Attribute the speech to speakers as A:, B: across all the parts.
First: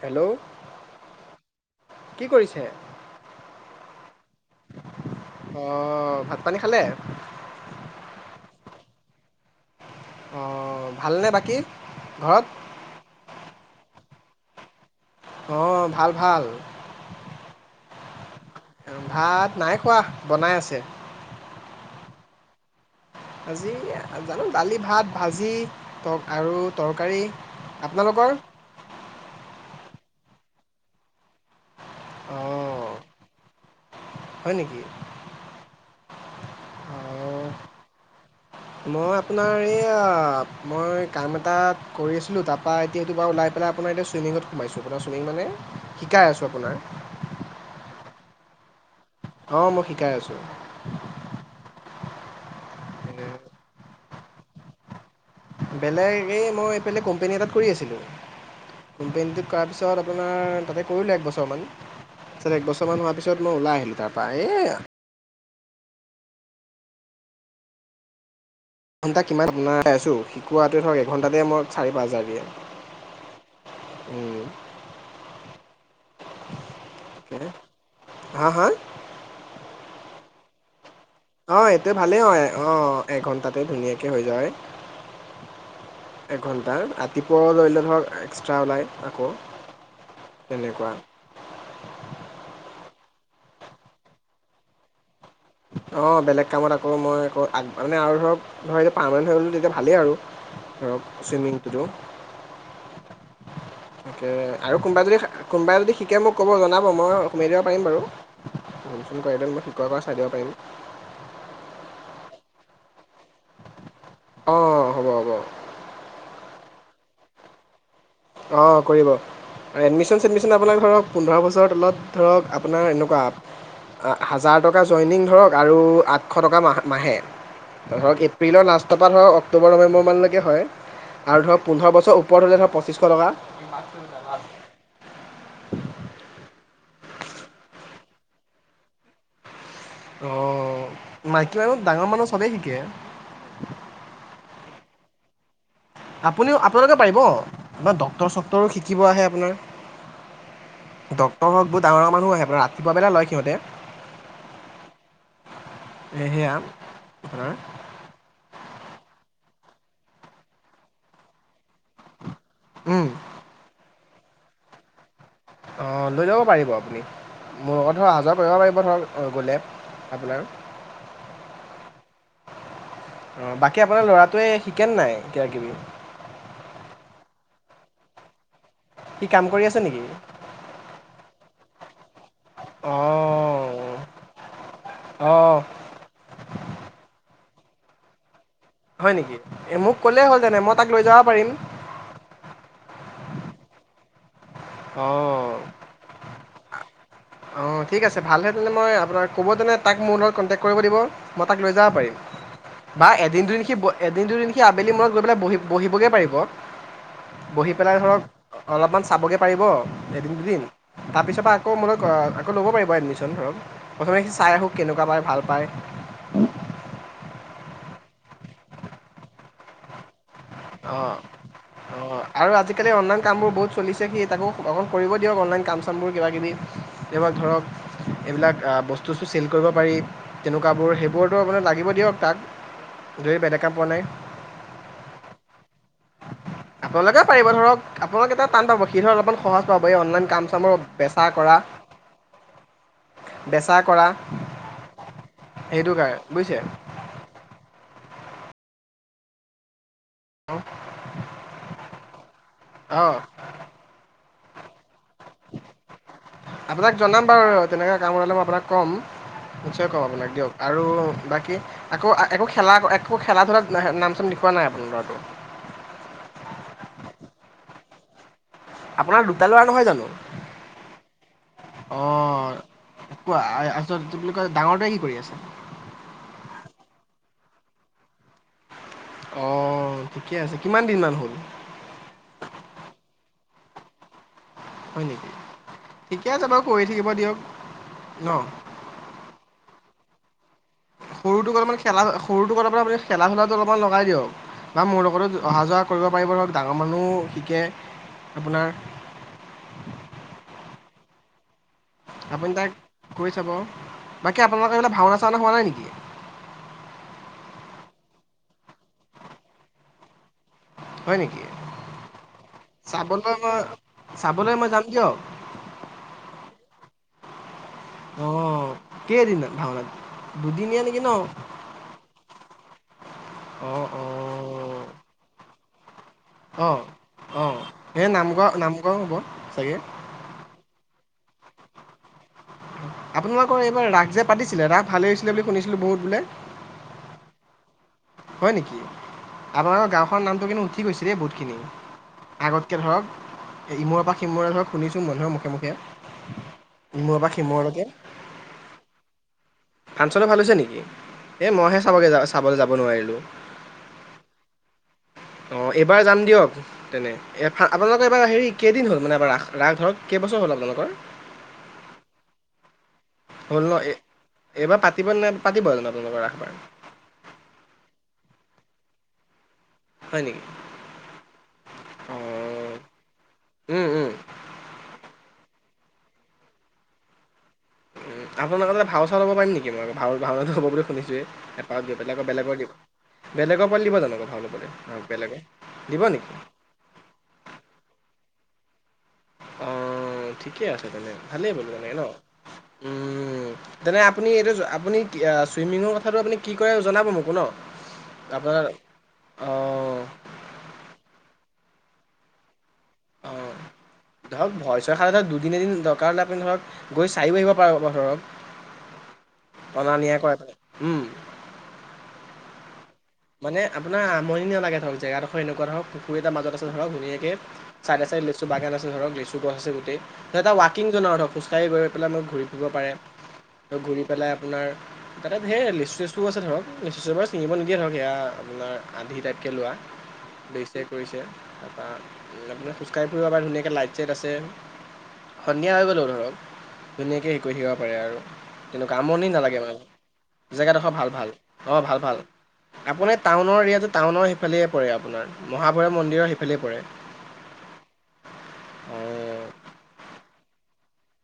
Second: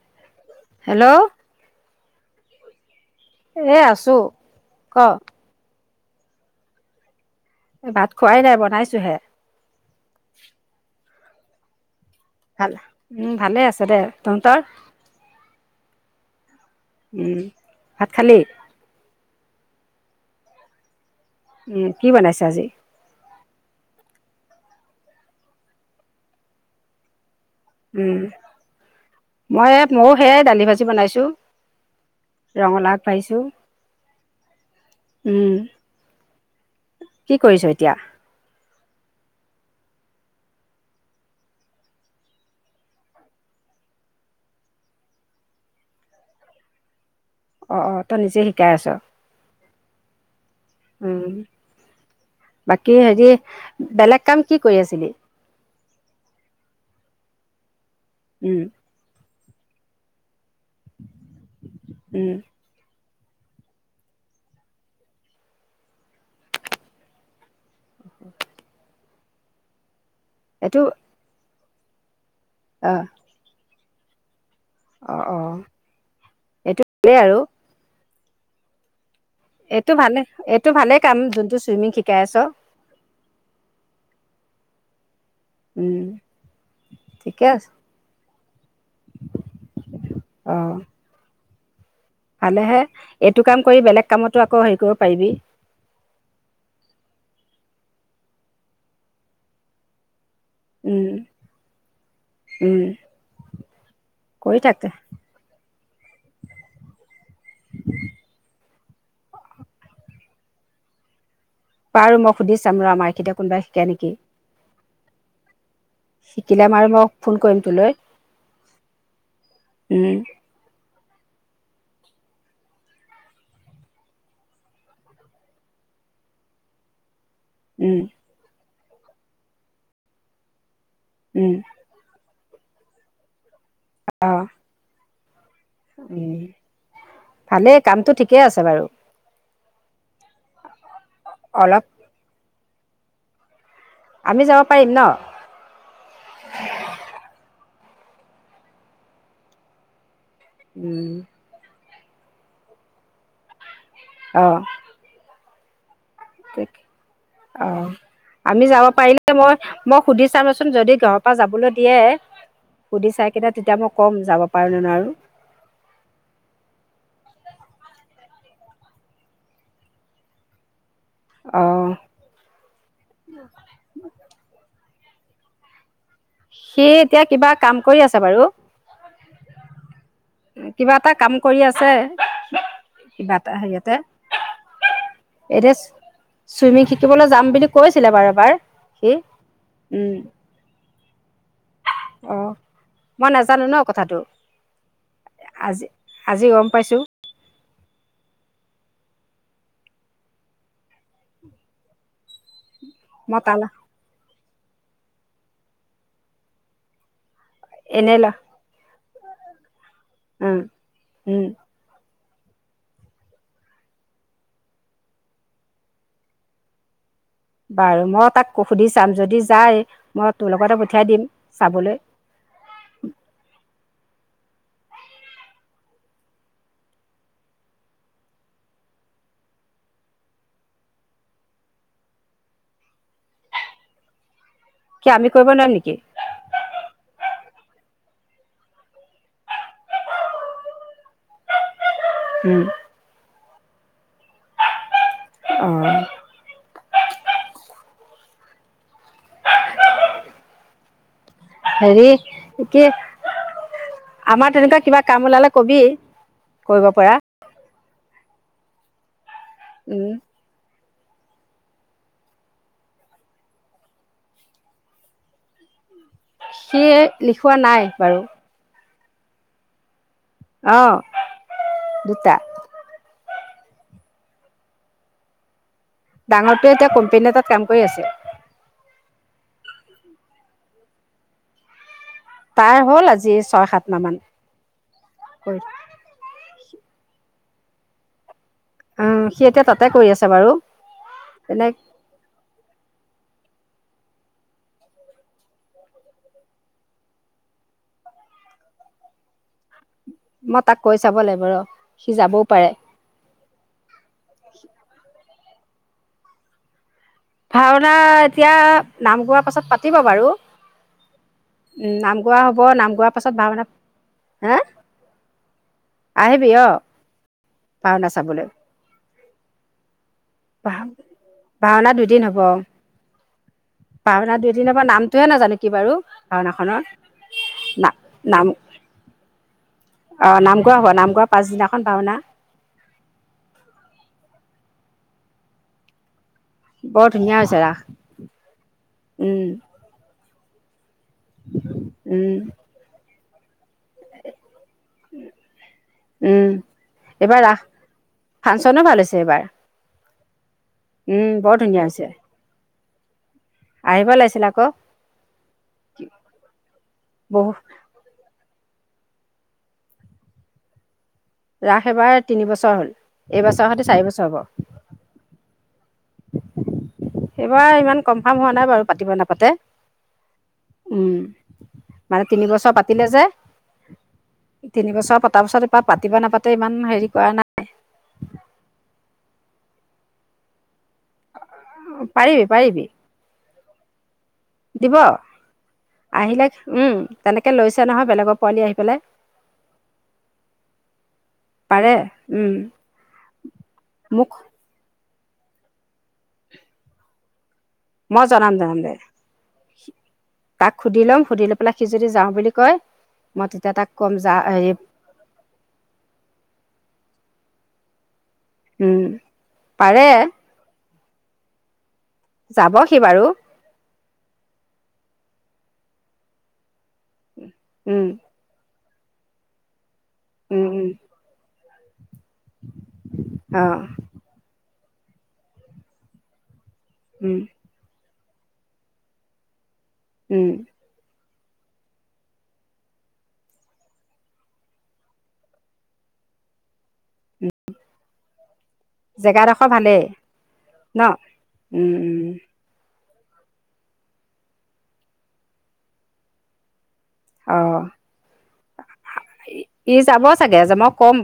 A: Hello,
B: hello
A: কি কৰিছে?
B: এই আছো ক।
A: অঁ, ভাত পানী খালে?
B: ভাত খোৱাই নাই বনাইছোহে।
A: অ, ভালনে বাকী ঘৰত?
B: উম, ভালে আছে দে তহঁতৰ।
A: অঁ, ভাল ভাল।
B: উম, ভাত খালী।
A: ভাত নাই খোৱা, বনাই আছে।
B: উম, কি বনাইছে আজি?
A: আজি জানো, দালি, ভাত, ভাজি তৰ আৰু তৰকাৰী।
B: উম।
A: আপোনালোকৰ
B: মই এইয়াত, ময়ো সেয়াই দালি ভাজি বনাইছো,
A: অঁ
B: ৰঙালাও আগ পাৰিছোঁ।
A: হয় নেকি?
B: উম, কি
A: অঁ
B: কৰিছ এতিয়া?
A: মই আপোনাৰ এইয়া, মই কাম এটা কৰি আছিলোঁ তাৰপৰা এতিয়া এইটো বাৰু ওলাই পেলাই আপোনাৰ এতিয়া চুইমিংত সোমাইছোঁ আপোনাৰ চুইমিং মানে শিকাই আছো আপোনাৰ।
B: অঁ, অঁ, তই নিজে শিকাই আছ?
A: অ, মই শিকাই আছো।
B: উম, বাকী হেৰি, বেলেগ কাম কি কৰি আছিলি?
A: বেলেগ এই মই এইফালে কোম্পানী এটাত কৰি আছিলো।
B: উম।
A: কোম্পানীটোত কৰাৰ পিছত আপোনাৰ তাতে কৰিলো একবছৰমান
B: উম
A: পিছত এক বছ ছমান হোৱাৰ পিছত মই ওলাই আহিলো তাৰপৰা এই ঘণ্টা কিমান আপোনাৰ পাইছোঁ
B: এইটো
A: শিকোৱাটোৱে ধৰ, এঘণ্টাতে মই চাৰি, পাঁচ হাজাৰ দিয়ে।
B: অ।
A: উম।
B: অঁ, অঁ।
A: কেলে? হা, হা!
B: এইটো ভালে, এইটো ভালে কাম, যোনটো
A: অঁ
B: চুইমিং
A: এইটোৱে
B: শিকাই
A: ভালেই
B: আছ।
A: হয় অঁ এঘণ্টাতে ধুনীয়াকে হৈ যায়।
B: উম
A: এঘন্টা
B: ঠিকে
A: ৰাতিপুৱা
B: আছে
A: ধৰিলে ধৰক এক্সট্ৰা ওলায়। আকৌ তেনেকুৱা।
B: ভালেহে, এইটো কাম কৰি বেলেগ কামতো আকৌ হেৰি কৰিব পাৰিবি।
A: অঁ বেলেগ কামত আকৌ মই আকৌ আ মানে আৰু ধৰক ধৰা এতিয়া পাৰমানেণ্ট হৈ গ'লো তেতিয়া ভালেই আৰু ধৰক চুইমিংটো।
B: উম।
A: তাকে আৰু কোনোবা যদি হা, কোনোবাই যদি শিকে মোক ক'ব জনাব, মই সোমাই দিব পাৰিম বাৰু। ফোন - চোন কৰেহেঁতেন মই শিকোৱাৰ পৰা চাই দিব পাৰিম।
B: পাৰো মই সুধি চাম ৰ আমাৰ এখীতিয়া কোনোবাই শিকে নেকি?
A: অ, হ'ব হ'ব।
B: শিকিলে মই আৰু মই ফোন কৰিম তোলৈ।
A: অ, কৰিব, এডমিশন - ছেডমিছ শন আপোনাক ধৰক, পোন্ধৰ বছৰৰ তলত ধৰক আপোনাৰ এনেকুৱা আপ অ হাজাৰ টকা জইনিং ধৰক আৰু আঠশ টকা মাহ মাহে। ধৰক, এপ্ৰিলৰ লাষ্টপৰা ধৰক অক্টোবৰ, নৱেম্বৰ মানলৈকে হয়, আৰু ধৰক পোন্ধৰ বছৰ ও পৰ হলে ধৰ পঁচিছশ টকা।
B: উম, ভালেই কামটো ঠিকে আছে বাৰু।
A: অ, মাইকী মানুহ
B: অলপ
A: ডাঙৰ মানুহ চবে শিকে।
B: আমি যাব পাৰিম ন?
A: আপুনিও, আপোনালোকে পাৰিব। আমাৰ ডক্টৰ - চক্টৰো শিকিব আহে আপোনাৰ।
B: উম।
A: নহক বহু ডাঙৰ মানুহ আহে পোৰা ৰাতিপুৱা পেলাই লয় সিঁহতে।
B: অ।
A: সেয়া
B: কৈক
A: আপোনাৰ
B: আৰু আমি যাব পাৰিলে, মই মই সুধি চামচোন, যদি ঘৰৰ পৰা যাবলৈ দিয়ে সুধি চাই সেইটা তেতিয়া মই ক'ম যাব পাৰোনে নোৱাৰোঁ?
A: অ লৈ যাব পাৰিব আপুনি। মোৰ লগত ধৰক অহা যোৱা কৰিব পাৰিব ধৰক গ'লে আপোনাৰ। অ,
B: অঁ
A: বাকী আপোনাৰ লৰাটোৱে শিকেন নাই এতিয়া কিবি - কিবি?
B: সি এতিয়া কিবা কাম কৰি আছে বাৰু।
A: সি কাম কৰি আছে নেকি
B: কিবা এটা কাম কৰি আছে। কি বা এটা হেৰিয়তে।
A: অ।
B: এতিয়া চুইমিং শিকিবলৈ যাম বুলি কৈছিলে বাৰু এবাৰ। সি
A: হয় নেকি? এ মোক
B: উম
A: ক'লেই হল জানে মই তাক লৈ যাব পাৰিম।
B: অ। মই নাজানো ন কথাটো।
A: অঁ।
B: আজি আজি গম পাইছোঁ।
A: অঁ ঠিক আছে, ভালহে তেন্তে মই আপোনাক ক'ব তেনে তাক মোৰ লগত কণ্টেক্ট কৰিব দিব। মই তাক লৈ যাব পাৰিম। বা
B: মই
A: এদিন দুদিন
B: তালৈ
A: সি, এদিন দুদিন সি আবেলি মূৰত গৈ পেলাই বহি বহিবগে পাৰিব। বহি পেলাই
B: এনেই
A: ধৰক,
B: ল
A: অলপমান চাবগে পাৰিব এদিন
B: উম
A: দুদিন। তাৰ পিছৰ
B: উম
A: পৰা আকৌ মোলৈ আকৌ ল'ব পাৰিব এডমিছন ধৰক। প্ৰথমে সি চাই আহক কেনেকুৱা পায় ভাল পায়,
B: বাৰু মই তাক সুধি চাম, যদি যায় মই তোৰ লগতে পঠিয়াই
A: অঁ
B: দিম চাবলৈ
A: অঁ। আৰু আজিকালি অনলাইন কামবোৰ বহুত চলিছে সি তাকো অকণ কৰিব দিয়ক অনলাইন কাম চামবোৰ কিবাকিবি, এইবাৰ ধৰক এইবিলাক বস্তু চেল কৰিব পাৰি। তেনেকুৱাবোৰ সেইবোৰতো আপোনাৰ লাগিব দিয়ক তাক। যদি বেলেগ কাম পোৱা নাই।
B: কিয় আমি কৰিব নোৱাৰিম নেকি?
A: আপোনালোকেও পাৰিব ধৰক, আপোনালোকে এটা টান পাব সি ধৰক অলপমান সহজ পাব এই অনলাইন কাম চামৰ বেচা কৰা। [inaudible]
B: উম।
A: বেচা কৰা।
B: অ
A: সেইটো কাৰন বুজিছে? হ [unintelligible]
B: হেৰি, কি আমাৰ তেনেকুৱা কিবা কাম ওলালে কবি কৰিব পৰা।
A: তেনেকা কাম ওলালে মই আপোনাক ক'ম। নিশ্চয় ক'ম
B: উম,
A: আপোনাক দিয়ক। আৰু বাকী, আকৌ একো খেলা একো খেলা ধূলাত নাম চাম লিখুওৱা নাই আপোনাৰ ল'ৰাটোৰ?
B: সি লিখোৱা নাই বাৰু।
A: আপোনাৰ দুটা লৰা নহয় জানো?
B: অ
A: অ,
B: দুটা
A: কোৱা আছল কি বুলি কয় ডাঙৰটোৱে কি কৰি আছে?
B: ডাঙৰটোৱে এতিয়া কোম্পানী এটাত কাম কৰি আছে।
A: অ ঠিকে আছে, কিমান দিন মান হ'ল?
B: তাৰ হ'ল আজি ছয় সাত মাহ মান।
A: হয় নেকি?
B: কৰি
A: ঠিকে আছে বাৰু কৰি থাকিব দিয়ক, ন?
B: উম সি এতিয়া তাতে কৰি আছে বাৰু।
A: সৰুটোক
B: তেনে
A: অলপমান খেলা সৰুটোক অলপমান আপুনি খেলা ধূলাত অলপমান লগাই দিয়ক। বা মোৰ লগতো অহা যোৱা কৰিব পাৰিব ধৰক ডাঙৰ মানুহো শিকে। আপোনাৰ
B: মই তাক কৈ চাব লাগিব ৰ। সি যাবও
A: আপুনি
B: পাৰে
A: তাক কৈ চাব। বাকী আপোনালোকৰ সেইফালে ভাওনা চাওনা হোৱা নাই নেকি?
B: ভাওনা এতিয়া নাম গোৱাৰ পাছত পাতিব বাৰু।
A: হয় নেকি?
B: নাম গোৱা হ'ব, নাম গোৱাৰ পাছত
A: চাবলৈ মই
B: ভাওনা,
A: চাবলৈ
B: হা?
A: মই যাম দিয়ক।
B: আহিবি অ, ভাওনা চাবলৈ।
A: কেই দিন ভাওনাত
B: ভা,
A: দুদিনীয়া নেকি ন?
B: ভাওনা দুদিন হ'ব
A: অ' অ'
B: ভাওনা দুদিনত তাৰ, নামটোহে নাজানো কি বাৰু? ভাওনাখনৰ
A: অ', অ', সেই নাম ঘোৱা, নামঘৰত হ'ব চাগে।
B: অ, নাম গৰ হ নামঘোৱাৰ পাছদিনাখন ভাওনা।
A: আপোনালোকৰ এইবাৰ ৰাস যে, পাতিছিলে ৰাস ভালেই হৈছিলে, বুলি শুনিছিলোঁ বহুত বোলে।
B: বৰ ধুনীয়া হৈছে ৰাস।
A: হয় নেকি
B: উম
A: আপোনালোকৰ গাঁওখনৰ নামটো কিন্তু উঠি গৈছে, দেই বহুতখিনি
B: উম
A: আগত তকে ধৰক ইমূৰ পৰা সিমূৰে ধৰক শুনিছোঁ মানুহৰ মুখে, মুখে।
B: উম
A: ইমূৰৰ পৰা
B: এইবাৰ ৰাস
A: সিমূৰলৈকে।
B: ফাংচনো ভাল হৈছে এইবাৰ।
A: ফাংচনটো ভাল হৈছে নেকি।
B: উম
A: এই
B: বৰ
A: মইহে
B: ধুনীয়া হৈছে
A: চাবগৈ, চাবলে যাব নোৱাৰিলোঁ।
B: আহিব লাগিছিল আকৌ।
A: অ, এইবাৰ যাম দিয়ক তেনে
B: বহু
A: আপোনালোকৰ এইবাৰ হেৰি কেইদিন হ'ল মানে এবাৰ ৰাস ধৰক কেইবছৰ হ'ল আপোনালোকৰ।
B: ৰাস এবাৰ তিনিবছৰ হ'ল,
A: হ'ল
B: এইবছৰ
A: ন
B: সৈতে,
A: এই
B: চাৰি বছৰ হ'ব।
A: এইবাৰ পাতি নে নাপাতিব জানো, আপোনালোকৰ এইবাৰ
B: সেইবাৰ ইমান কমফাৰ্ম হোৱা নাই বাৰু পাতিব, নাপাতে।
A: হয় নেকি
B: উম, মানে তিনি বছৰ
A: অঁ
B: পাতি পাতিলে যে তিনি বছৰ পতাৰ পিছত ইপাৰ পাতিবা নাপাতে ইমান হেৰি কৰা নাই।
A: আপোনালোকৰতে ভাও, চাও'ব পাৰি নেকি মই ভাওনা হ'ব বুলি শুনিছোৱেই। এপাক বিলাকৰ
B: পাৰিবি
A: বেলেগৰ দি'ব
B: পাৰিবি
A: বেলেগৰওপৰত দি'ব জান ভাল। বেলেগৰ দি'ব নেকি।
B: উম, তেনেকে লৈছে নহয়, বেলেগৰ পোৱালি আহি, পেলাই।
A: অ, ঠিকে আছে। তেনে ভালেই ব'লো মানে
B: পাৰে
A: ন।
B: উম,
A: উম, তেনে আপুনি
B: মোক
A: এইটো, আপুনি কি ছুইমিঙৰ কথাটো, আপুনি কি কৰে, জনাব মোক ন।
B: মই জনাম
A: আপোনাৰ
B: জনাম দে,
A: অঁ
B: তাক সুধি ল'ম সুধি লৈ পেলাই, সি যদি যাওঁ বুলি কয়, মই তেতিয়া তাক ক'ম যা হে
A: তাৰ পিছত ধৰক দুদিন এদিন দৰকাৰ হ'লে আপুনি ধৰক গৈ চাইও আহিব পাৰা ধৰক।
B: উম।
A: অনা,
B: পাৰে
A: নিয়া কৰা উম।
B: যাবহি বাৰু।
A: মানে আপোনাৰ আমনি নালাগে ধৰক, জেগাডোখৰ এনেকুৱা ধৰক এটা মাজত আছে ধৰ, ধুনীয়াকৈ চাইডে,
B: উম
A: চাইড লৈ চ, বাগান আ, ধৰক লিচু, গছ আছে, গোটেই ধৰক এটা
B: উম উম
A: ৱাকিং জননৰ ধৰক খোজকাঢ় গৈ পেলাই মই, ঘূৰি উঠিব পাৰে,
B: অ
A: ত, ঘূৰি পেলাই আপোনাৰ তাতে ধেইৰ লিচু, চেচুও আছে ধৰক।
B: উম
A: ছিঙিব নিদিয়ে ধৰক এয়া আপোনাৰ আধি টাইতকে লোৱা
B: উম
A: ব কৰিছে তাৰপৰা আপোনাৰ খোজকাঢ়িবৰেও আৰ ধুনীয়াকৈ লাইট, চাইট আছে। সন্ধিয়া হৈ গ'লো ধৰক, ধুনীয়াকে হেৰি কৈ থাকিব পাৰে আৰু তেনেকুৱা আমনি নালাগে
B: জেগাডোখৰ ভালেই
A: মানে জেগাডোখৰ
B: ন
A: ভাল, ভাল অ,
B: উম
A: ভাল, ভাল
B: উম
A: আপোনাৰ টাউনৰ এৰিয়াটো টাউনৰ সিফালে পৰে। আপোনাৰ মহাভৈৰৱ মন্দিৰৰ সিফালে পৰে।
B: অ,
A: অঁ
B: ই যাব চাগে, যে মই ক'ম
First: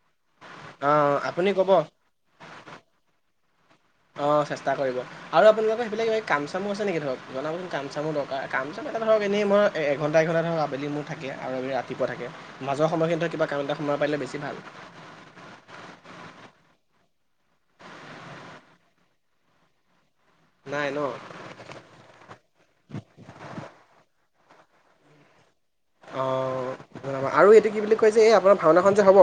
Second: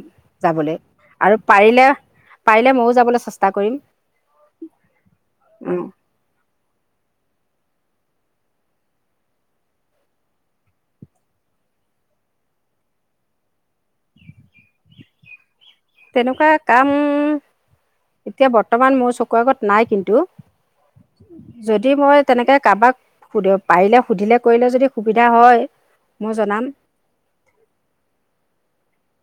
B: যাবলৈ
A: অঁ
B: আৰু
A: আপুনি ক'ব
B: পাৰিলে, পাৰিলে ময়ো যাবলে চেষ্টা কৰিম।
A: অ, চেষ্টা কৰিব আৰু
B: অ
A: আপোনালোকৰ সেইবিলাক কিবাকিবি কামচামু আছে নেকি ধৰক জনাবচোন কামচামুৰ দৰকাৰ, কামচাম এটা ধৰক এনেই মই এঘণ্টা, এঘণ্টা ধৰক আবেলি মোৰ থাকে আৰু আমি ৰাতিপুৱা থাকে মাজৰ সময়খিন ধৰ কিবা কাম এটা সোমাই পাৰিলে বেছি ভাল।
B: তেনেকুৱা কাম এতিয়া বৰ্তমান মোৰ চকুৰ আগত নাই কিন্তু।
A: নাই, ন'।
B: যদি মই তেনেকে কাৰোবাক সু, পাৰিলে সুধিলে, কৰিলে যদি সুবিধা হয়। মই জনাম।
A: অঁ আৰু এইটো কি বুলি কয় যে, এই আপোনাৰ ভাওনাখন যে হ'ব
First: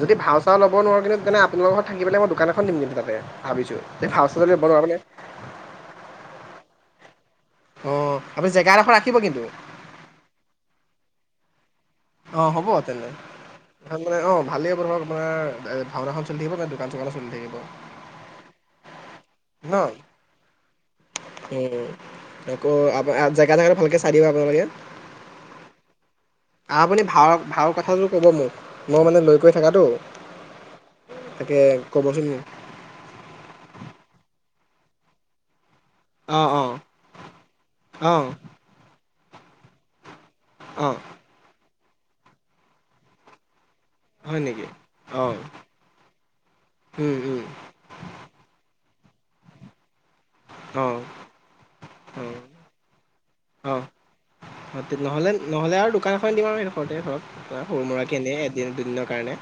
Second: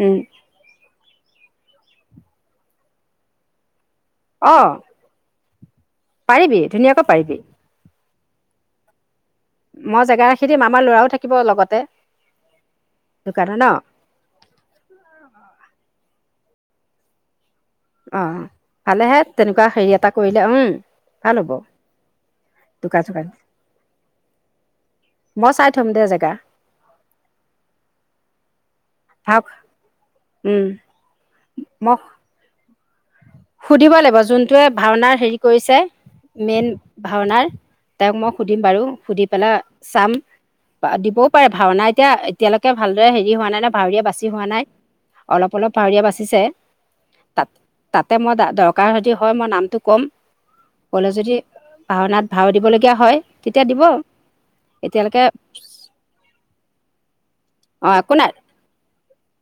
A: যদি ভা ভাও চাওঁ লব নোৱাৰোঁ কিন্তু আপোনাল ঘৰত, থাকি পেলাই, মই দোকানখন দিম গে কিন্তু তাতে ভাবিছোঁ যে, ভাও চাউ
B: অঁ
A: ল'বোৱাৰো
B: পাৰিবি ধুনীয়াকৈ পাৰিবি
A: অ' আপুনি জেগা এডোখৰ ৰাখিব কিন্তু।
B: মই জেগা ৰাখি দিম আমাৰ ল'ৰাও থাকিব লগতে।
A: অ' হ'ব তেনে
B: দোকানত ন
A: [inaudible] মানে অ' ভালেই হ'ব ধৰক আপোনাৰ ভাওনাখন চলি থাকিব দোকান চোকানো চলি থাকিব।
B: অ' ভালেহে তেনেকুৱা
A: ন
B: হেৰি এটা কৰিলে উম। ভাল হ'ব
A: উম আকৌ
B: দোকান চোকান
A: আ জেগা জেগাত ভালকে চাই দিব আপোনালোকে।
B: মই চাই থম দে জেগা।
A: আপুনি ভাও ভাওৰ কথাটো ক'ব মোক। মই মানে
B: ভাও
A: লৈ কৈ থাকাটো
B: উম,
A: তাকে
B: মই
A: কবচোন।
B: সুধিব লাগিব যোনটোৱে ভাওনাৰ হেৰি কৰিছে
A: অঁ
B: মেইন
A: অঁ
B: ভাওনাৰ তেওঁক
A: অঁ
B: মই সু সুধিম বাৰু সুধি পেলাই চাম বা
A: অঁ
B: দিব ভাওনা এতিয়া এতিয়ালৈকে ভালদৰে হেৰি হোৱা নাই ন ভাৱৰীয়া বা বেচি
A: হয়
B: হোৱা নাই
A: নেকি অঁ
B: অলপ অলপ ভাৱৰীয়া বাচিছে তাত। তাতে মই দৰকাৰ যদি হয় মই নামটো ক'ম।
A: অঁ অঁ
B: ক'লে যদি ভাওনাত
A: অঁ।
B: ভাও দিবলগীয়া হয়। তেতিয়া দিব
A: অ',
B: এতিয়ালৈকে।
A: নহ'লে নহ'লে আৰু দোকান এখন দিম আৰু সেই দখৰতে ধৰক সৰু
B: অ', একো
A: মুৰাকে
B: নাই
A: এনেয়ে এদিন দুদিনৰ কাৰণে।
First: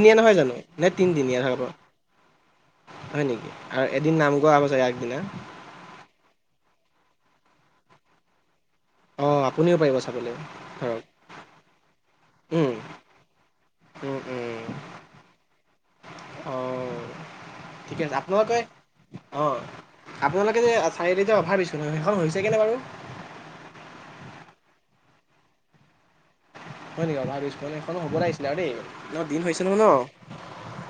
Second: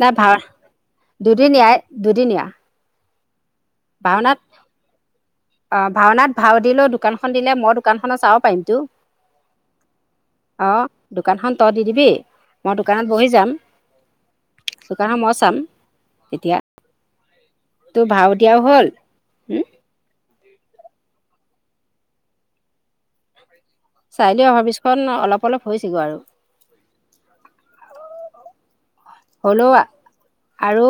B: নাই ভাও
A: নহয় জানো, নে তিনিদিনীয়া হব
B: দুদিনীয়াই দুদিনীয়া
A: হয় নেকি আৰু এদিন নাম
B: ভাওনাত
A: গোৱা হব চাগে আগদিনা।
B: অ' ভাওনাত ভাও দিলেও দোকানখন দিলে মই দোকানখন চাব পাৰিমতো।
A: অ' আপুনিও পাৰিব চাবলৈ
B: অ
A: ধৰক।
B: দোকানখন তই দি দিবি
A: উম,
B: মই দোকানত বহি যাম।
A: উম, উম,
B: দোকানখন মই চাম তেতিয়া।
A: ঠিক
B: তোৰ
A: আছে
B: ভাও দিয়াও
A: আপোনালোকে।
B: হ'ল
A: অ' আপোনালোকে যে চাৰিআলিতে অভাৰ ব্ৰীজ খন সেইখন হৈছেগেনে বাৰু?
B: চাৰিআলিৰ অভাৰব্ৰীজ খন অলপ অলপ হৈছেগে আৰু।
A: হয় নেকি? অভাৰব্ৰীজখন সেইখন হ'ব লাগিছিলে আৰু দেই। ন দিন হৈছে
B: হ'লেও
A: নহয় ন
B: আৰু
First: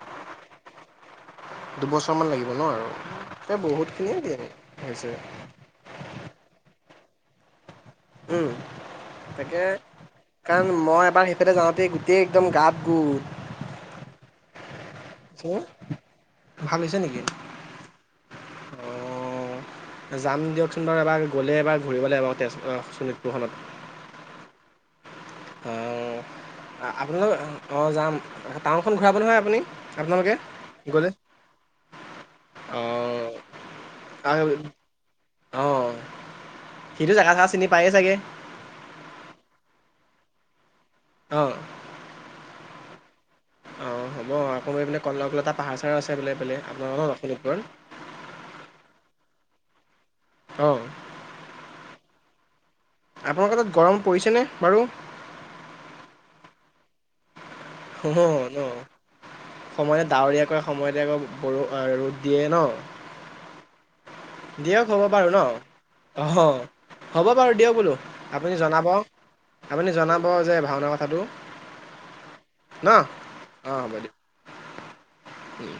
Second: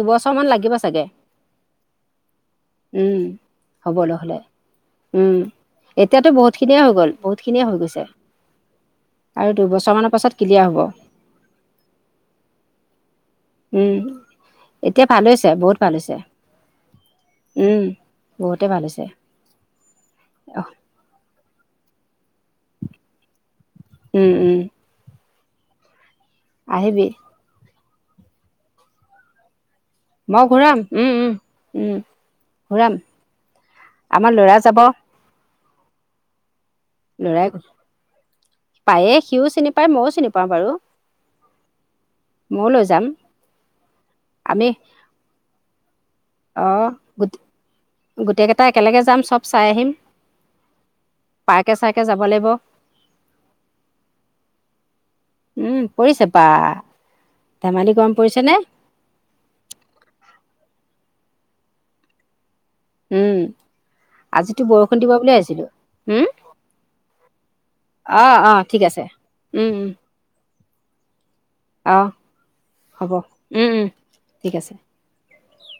B: দুবছৰমান লাগিব চাগে।
A: দুবছৰমান লাগিব ন'
B: উম
A: আৰু এ বহুতখিনিয়ে দিন হৈছে।
B: এতিয়াটো বহুত খিনিয়ে হৈ গ'ল বহুতখিনিয়ে হৈ গৈছে।
A: উম
B: আৰু
A: তাকে
B: দুবছৰমানৰ পাছত ক্লিয়াৰ হ'ব
A: কাৰণ মই এবাৰ সেইফালে। সেইফালে যাওঁতে গোটেই একদম গাত গোঁ।
B: উম। এতিয়া ভাল হৈছে বহুত ভাল হৈছে
A: ভাল হৈছে নেকি?
B: উম বহুতে ভাল হৈছে।
A: অ'। যাম দিয়কচোন বাৰু এবাৰ গ'লে এবাৰ ঘূৰিব লাগিব এবা তেজপুৰ আহ শোণিতপুৰখনত।
B: উম -উম
A: অ'
B: আহিবি
A: আপোনালোক অ' যাম টাউনখন ঘূৰাব নহয় আপুনি? আপোনালোকে?
B: মই ঘূৰাম
A: গ'লে?
B: উম উম ঘূৰাম
A: অঁ
B: আমাৰ ল'ৰা যাব।
A: অ, সিটো জাগা চা
B: ল'ৰাই
A: চিনি পায়ে চাগে?
B: পায়ে সিও চিনি পায় মইও চিনি পাওঁ বাৰু।
A: অ,
B: ময়ো লৈ যাম।
A: অ হ'ব
B: আমি
A: আকৌ এইফালে কনকলতা পাহাৰ চাহাৰো আছে বোলে
B: অঁ
A: আপোনালোক ন
B: গোট
A: লখিতপৰ
B: গোটেইকেইটা একেলগে যাম চব চাই আহিম।
A: অ',
B: পাৰ্কে চাৰ্কে যাব লাগিব।
A: আপোনালোকৰ তাত গৰম পৰিছেনে বাৰু?
B: উম, পৰিছে বা। ধেমালি গৰম
A: অ
B: পৰিছে নে
A: ন সময়ত ডাৱৰীয়া কৰে সময়তে আকৌ বৰ ৰ'দ দিয়ে ন।
B: উম, আজিতো
A: দিয়ক হ'ব
B: বৰষুণ দিব
A: বাৰু
B: বুলি
A: ন
B: ভাবিছিলো হম।
A: অহ হ'ব বাৰু দিয়ক বোলো। আপুনি জনাব,
B: আছে
A: আপুনি জনাব। ভাওনা কথাটো
B: অঁ
A: নহ,
B: হ'ব উম
A: অহ,
B: উম
A: হ'ব দিয়ক।
B: ঠিক আছে
A: উম,